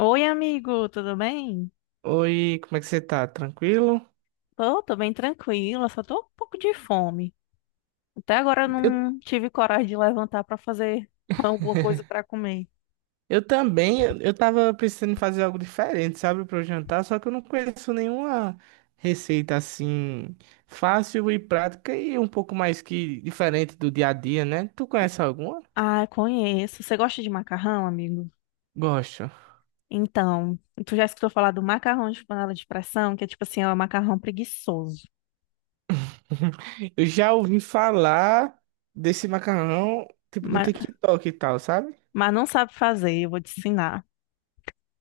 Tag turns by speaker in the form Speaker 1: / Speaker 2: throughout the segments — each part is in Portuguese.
Speaker 1: Oi, amigo, tudo bem?
Speaker 2: Oi, como é que você tá? Tranquilo?
Speaker 1: Tô bem tranquila, só tô um pouco de fome. Até agora eu
Speaker 2: Eu,
Speaker 1: não tive coragem de levantar pra fazer alguma coisa pra comer.
Speaker 2: eu também, eu tava pensando fazer algo diferente, sabe, para o jantar, só que eu não conheço nenhuma receita assim fácil e prática e um pouco mais que diferente do dia a dia, né? Tu conhece alguma?
Speaker 1: Ah, conheço. Você gosta de macarrão, amigo?
Speaker 2: Gosto.
Speaker 1: Então, tu já escutou falar do macarrão de panela de pressão, que é tipo assim, é um macarrão preguiçoso.
Speaker 2: Eu já ouvi falar desse macarrão, tipo, no
Speaker 1: Mas,
Speaker 2: TikTok e tal, sabe?
Speaker 1: mas não sabe fazer, eu vou te ensinar.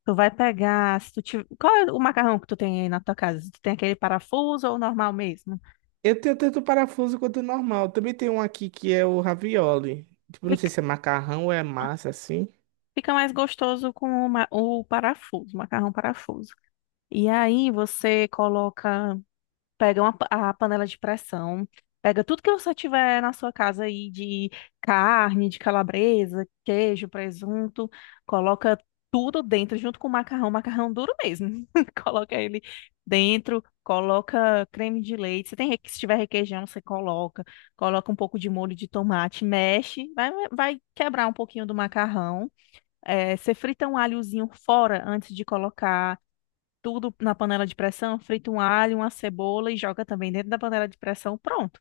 Speaker 1: Tu vai pegar, se tu tiver... Qual é o macarrão que tu tem aí na tua casa? Tu tem aquele parafuso ou o normal mesmo?
Speaker 2: Eu tenho tanto o parafuso quanto o normal. Também tem um aqui que é o ravioli. Tipo, não sei se é macarrão ou é massa, assim.
Speaker 1: Fica mais gostoso com o parafuso, macarrão parafuso. E aí você coloca, a panela de pressão, pega tudo que você tiver na sua casa aí de carne, de calabresa, queijo, presunto, coloca tudo dentro junto com o macarrão, macarrão duro mesmo. Coloca ele dentro, coloca creme de leite. Se tiver requeijão, você coloca, coloca um pouco de molho de tomate, mexe, vai, vai quebrar um pouquinho do macarrão. É, você frita um alhozinho fora antes de colocar tudo na panela de pressão, frita um alho, uma cebola e joga também dentro da panela de pressão, pronto.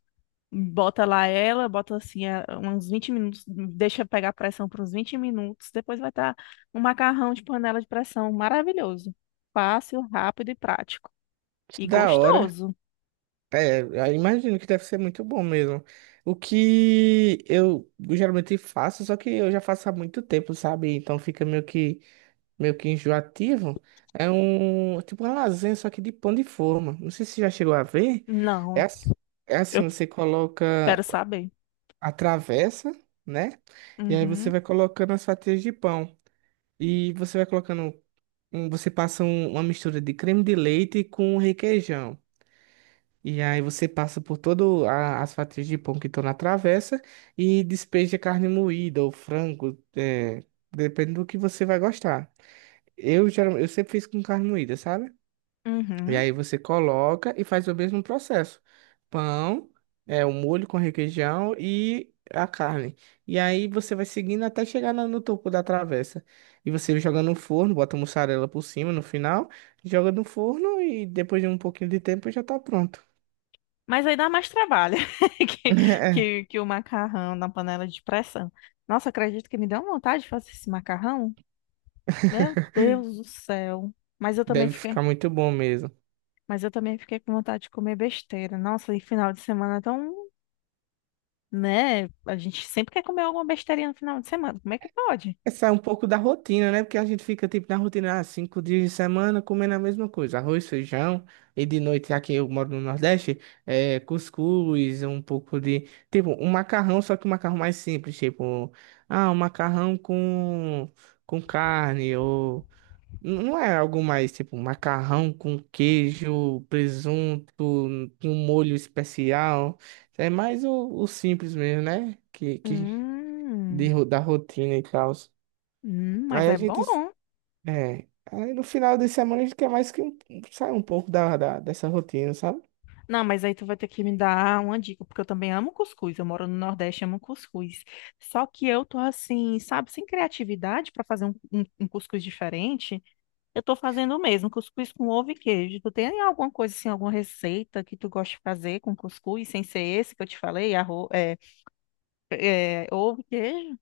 Speaker 1: Bota lá ela, uns 20 minutos, deixa pegar a pressão por uns 20 minutos, depois vai estar um macarrão de panela de pressão maravilhoso. Fácil, rápido e prático. E
Speaker 2: Da hora.
Speaker 1: gostoso.
Speaker 2: É, eu imagino que deve ser muito bom mesmo. O que eu geralmente faço, só que eu já faço há muito tempo, sabe? Então fica meio que enjoativo. É tipo uma lasanha, só que de pão de forma. Não sei se você já chegou a ver. É,
Speaker 1: Não,
Speaker 2: ass- é assim,
Speaker 1: eu
Speaker 2: você coloca
Speaker 1: quero saber.
Speaker 2: a travessa, né? E aí você
Speaker 1: Uhum,
Speaker 2: vai colocando as fatias de pão. E você vai colocando, você passa uma mistura de creme de leite com requeijão. E aí você passa por todas as fatias de pão que estão na travessa e despeja carne moída ou frango, depende do que você vai gostar. Eu, geralmente, eu sempre fiz com carne moída, sabe? E
Speaker 1: uhum.
Speaker 2: aí você coloca e faz o mesmo processo. Pão, o molho com requeijão e a carne. E aí você vai seguindo até chegar no topo da travessa. E você joga no forno, bota mussarela por cima no final, joga no forno e depois de um pouquinho de tempo já tá pronto.
Speaker 1: Mas aí dá mais trabalho que, que o macarrão na panela de pressão. Nossa, acredito que me deu uma vontade de fazer esse macarrão. Meu Deus do céu. Mas eu também
Speaker 2: Deve
Speaker 1: fiquei,
Speaker 2: ficar muito bom mesmo.
Speaker 1: mas eu também fiquei com vontade de comer besteira. Nossa, e final de semana é tão, né? A gente sempre quer comer alguma besteirinha no final de semana. Como é que pode?
Speaker 2: É sair um pouco da rotina, né? Porque a gente fica tipo na rotina, ah, 5 dias de semana comendo a mesma coisa, arroz, feijão, e de noite aqui eu moro no Nordeste, é cuscuz, um pouco de. Tipo, um macarrão, só que um macarrão mais simples, tipo, ah, um macarrão com carne, ou. Não é algo mais tipo macarrão com queijo, presunto, com um molho especial. É mais o simples mesmo, né? Que
Speaker 1: Hum,
Speaker 2: da rotina e tal.
Speaker 1: hum, mas
Speaker 2: Aí a
Speaker 1: é
Speaker 2: gente,
Speaker 1: bom.
Speaker 2: aí no final de semana a gente quer mais que sair um pouco dessa rotina, sabe?
Speaker 1: Não, mas aí tu vai ter que me dar uma dica, porque eu também amo cuscuz. Eu moro no Nordeste, amo cuscuz. Só que eu tô assim, sabe, sem criatividade pra fazer um cuscuz diferente. Eu tô fazendo o mesmo, cuscuz com ovo e queijo. Tu tem alguma coisa assim, alguma receita que tu gosta de fazer com cuscuz, sem ser esse que eu te falei, ovo e queijo?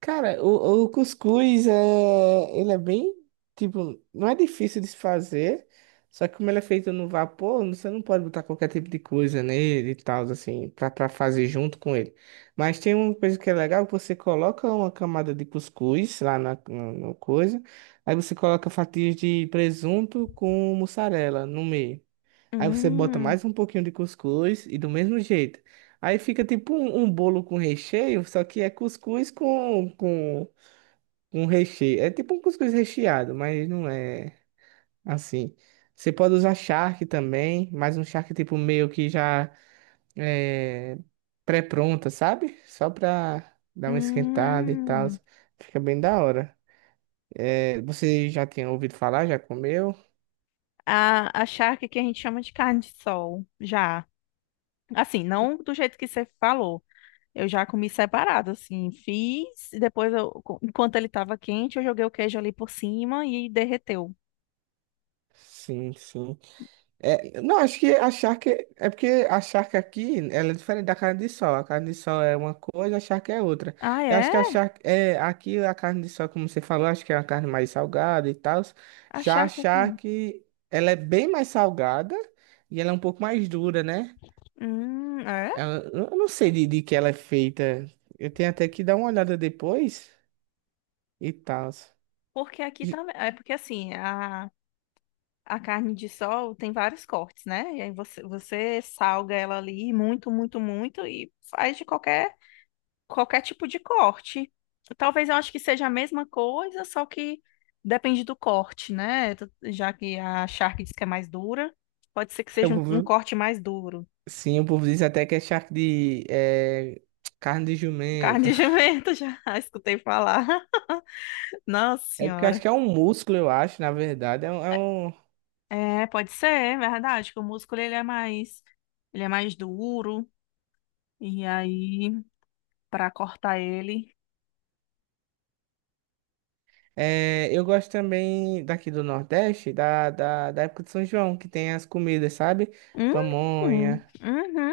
Speaker 2: Cara, o cuscuz ele é bem, tipo, não é difícil de se fazer, só que como ele é feito no vapor, você não pode botar qualquer tipo de coisa nele e tal, assim, pra fazer junto com ele. Mas tem uma coisa que é legal, que você coloca uma camada de cuscuz lá na coisa, aí você coloca fatias de presunto com mussarela no meio. Aí você bota
Speaker 1: Hum,
Speaker 2: mais um pouquinho de cuscuz e do mesmo jeito. Aí fica tipo um bolo com recheio, só que é cuscuz com recheio. É tipo um cuscuz recheado, mas não é assim. Você pode usar charque também, mas um charque tipo meio que já é pré-pronta, sabe? Só pra dar uma esquentada e tal.
Speaker 1: hum.
Speaker 2: Fica bem da hora. É, você já tinha ouvido falar? Já comeu?
Speaker 1: A charque que a gente chama de carne de sol, já. Assim, não do jeito que você falou. Eu já comi separado, assim. Fiz, e depois, enquanto ele tava quente, eu joguei o queijo ali por cima e derreteu.
Speaker 2: Sim, sim. É, não, acho que a charque é porque a charque aqui ela é diferente da carne de sol. A carne de sol é uma coisa, a charque é outra.
Speaker 1: Ah,
Speaker 2: Eu acho
Speaker 1: é?
Speaker 2: que a charque é aqui a carne de sol, como você falou, acho que é uma carne mais salgada e tal. Já a
Speaker 1: Achar que não?
Speaker 2: charque ela é bem mais salgada e ela é um pouco mais dura, né?
Speaker 1: É?
Speaker 2: Eu não sei de que ela é feita. Eu tenho até que dar uma olhada depois e tal.
Speaker 1: Porque aqui também. A carne de sol tem vários cortes, né? E aí você salga ela ali muito, muito, muito e faz de qualquer. Qualquer tipo de corte. Talvez eu acho que seja a mesma coisa, só que depende do corte, né? Tu- Já que a charque diz que é mais dura, pode ser que
Speaker 2: Eu
Speaker 1: seja um
Speaker 2: vou-
Speaker 1: corte mais duro.
Speaker 2: Sim, o povo diz até que é charque de carne de
Speaker 1: Carne
Speaker 2: jumento.
Speaker 1: de jumento, já escutei falar. Nossa
Speaker 2: É porque eu acho
Speaker 1: senhora.
Speaker 2: que é um músculo, eu acho, na verdade. É um. é um-
Speaker 1: É, pode ser, é verdade, que o músculo ele é mais duro e aí para cortar ele,
Speaker 2: é, eu gosto também daqui do Nordeste, da época de São João, que tem as comidas, sabe?
Speaker 1: hum,
Speaker 2: Pamonha.
Speaker 1: uhum.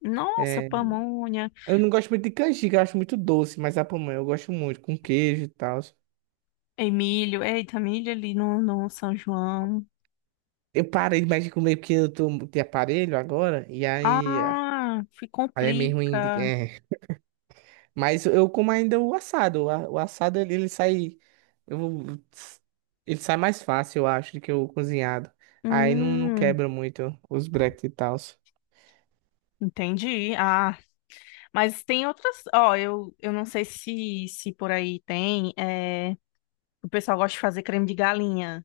Speaker 1: Nossa,
Speaker 2: É.
Speaker 1: pamonha,
Speaker 2: Eu não gosto muito de canjica, eu acho muito doce, mas a pamonha eu gosto muito, com queijo e tal.
Speaker 1: e milho, eita, milho ali no São João.
Speaker 2: Eu parei mais de comer porque eu tô de aparelho agora, e aí, ah,
Speaker 1: Ah, se
Speaker 2: aí é mesmo.
Speaker 1: complica.
Speaker 2: Mas eu como ainda o assado. O assado ele sai. eu- Ele sai mais fácil, eu acho, do que o cozinhado. Aí não
Speaker 1: Hum,
Speaker 2: quebra muito os breques e tal.
Speaker 1: entendi. Ah, mas tem outras. Ó, eu não sei se por aí tem. É, o pessoal gosta de fazer creme de galinha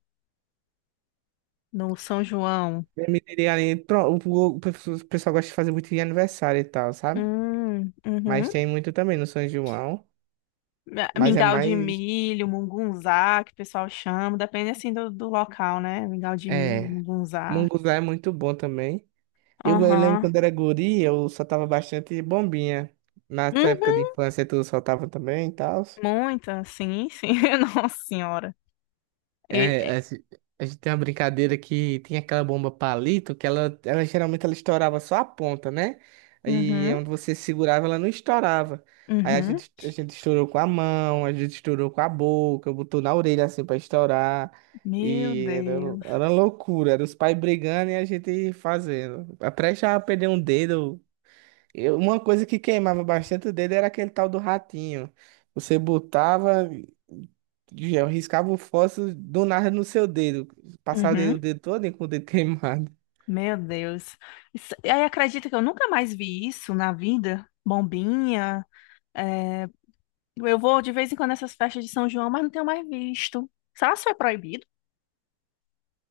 Speaker 1: no São João.
Speaker 2: Permitiria ali. O pessoal gosta de fazer muito de aniversário e tal, sabe? Mas
Speaker 1: Uhum.
Speaker 2: tem muito também no São João.
Speaker 1: Ah,
Speaker 2: Mas é
Speaker 1: mingau de
Speaker 2: mais.
Speaker 1: milho, mungunzá, que o pessoal chama. Depende assim do local, né? Mingau de milho,
Speaker 2: É.
Speaker 1: mungunzá.
Speaker 2: Munguzá é muito bom também. Eu lembro
Speaker 1: Aham.
Speaker 2: quando era guri, eu soltava bastante bombinha. Na tua época
Speaker 1: Uhum.
Speaker 2: de infância, tu soltava também e tal.
Speaker 1: Muita, sim, sim. Nossa Senhora.
Speaker 2: É,
Speaker 1: E- e-
Speaker 2: a gente tem uma brincadeira que tem aquela bomba palito que ela geralmente ela estourava só a ponta, né? E é
Speaker 1: Uhum,
Speaker 2: onde você segurava, ela não estourava. Aí a
Speaker 1: uhum.
Speaker 2: gente, a gente estourou com a mão, a gente estourou com a boca, botou na orelha assim pra estourar.
Speaker 1: Meu
Speaker 2: E era,
Speaker 1: Deus.
Speaker 2: era loucura, era os pais brigando e a gente fazendo. Até já perder um dedo. Uma coisa que queimava bastante o dedo era aquele tal do ratinho. Você botava, já riscava o fósforo do nada no seu dedo. Passava
Speaker 1: Uhum.
Speaker 2: o dedo todo com o dedo queimado.
Speaker 1: Meu Deus. Isso- e aí acredita que eu nunca mais vi isso na vida? Bombinha. É, eu vou de vez em quando nessas festas de São João, mas não tenho mais visto. Será que isso é proibido?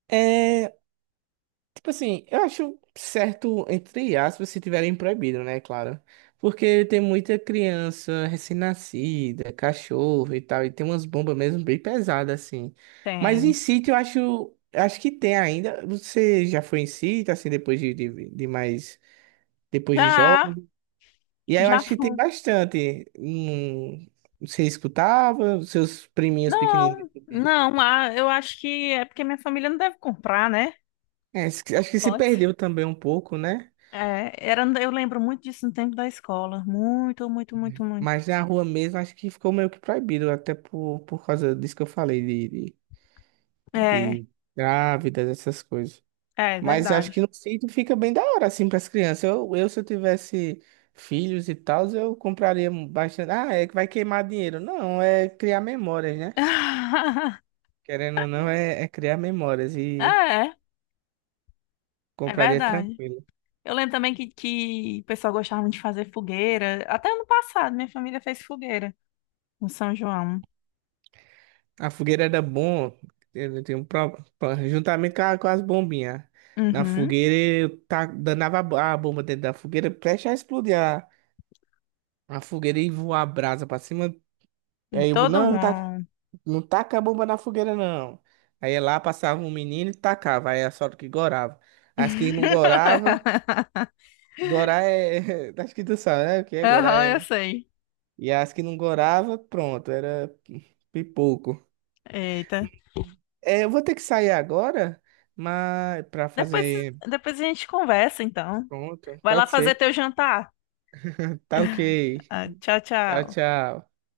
Speaker 2: É, tipo assim, eu acho certo, entre aspas, se tiverem proibido, né, claro. Porque tem muita criança recém-nascida, cachorro e tal, e tem umas bombas mesmo bem pesadas, assim. Mas em
Speaker 1: Tem.
Speaker 2: sítio, eu acho, que tem ainda. Você já foi em sítio, assim, depois de mais depois de
Speaker 1: Já,
Speaker 2: jovem. E aí eu
Speaker 1: já
Speaker 2: acho que tem
Speaker 1: fui.
Speaker 2: bastante. Você escutava, seus priminhos pequenininhos
Speaker 1: Não,
Speaker 2: ouviam.
Speaker 1: não, ah, eu acho que é porque minha família não deve comprar, né?
Speaker 2: É, acho que se
Speaker 1: Pode.
Speaker 2: perdeu também um pouco, né?
Speaker 1: É, era, eu lembro muito disso no tempo da escola. Muito, muito, muito, muito.
Speaker 2: Mas na rua mesmo acho que ficou meio que proibido, até por causa disso que eu falei, de, de,
Speaker 1: É,
Speaker 2: de grávidas, essas coisas.
Speaker 1: é
Speaker 2: Mas acho que
Speaker 1: verdade.
Speaker 2: no sítio fica bem da hora, assim, para as crianças. Se eu tivesse filhos e tal, eu compraria bastante. Ah, é que vai queimar dinheiro. Não, é criar memórias, né? Querendo ou não, é criar memórias e
Speaker 1: É, é
Speaker 2: compraria
Speaker 1: verdade.
Speaker 2: tranquilo.
Speaker 1: Eu lembro também que o pessoal gostava de fazer fogueira. Até ano passado, minha família fez fogueira no São João.
Speaker 2: A fogueira era bom, eu tenho juntamente com as bombinhas. Na
Speaker 1: Uhum.
Speaker 2: fogueira, danava a bomba dentro da fogueira, preste a explodir a fogueira e voar a brasa pra cima.
Speaker 1: Em todo
Speaker 2: Não, não, tá,
Speaker 1: mundo.
Speaker 2: não taca a bomba na fogueira, não. Aí ia lá passava um menino e tacava, aí a sorte que gorava. As que não gorava, gorar é. Acho que tu sabe, né? O que é
Speaker 1: Aham,
Speaker 2: gorar?
Speaker 1: eu sei.
Speaker 2: E as que não gorava, pronto, era pipoco.
Speaker 1: Eita.
Speaker 2: É, eu vou ter que sair agora, mas para
Speaker 1: Depois,
Speaker 2: fazer,
Speaker 1: depois a gente conversa, então.
Speaker 2: pronto,
Speaker 1: Vai lá
Speaker 2: pode
Speaker 1: fazer
Speaker 2: ser.
Speaker 1: teu jantar.
Speaker 2: Tá ok.
Speaker 1: Ah, tchau,
Speaker 2: Tchau,
Speaker 1: tchau.
Speaker 2: tchau.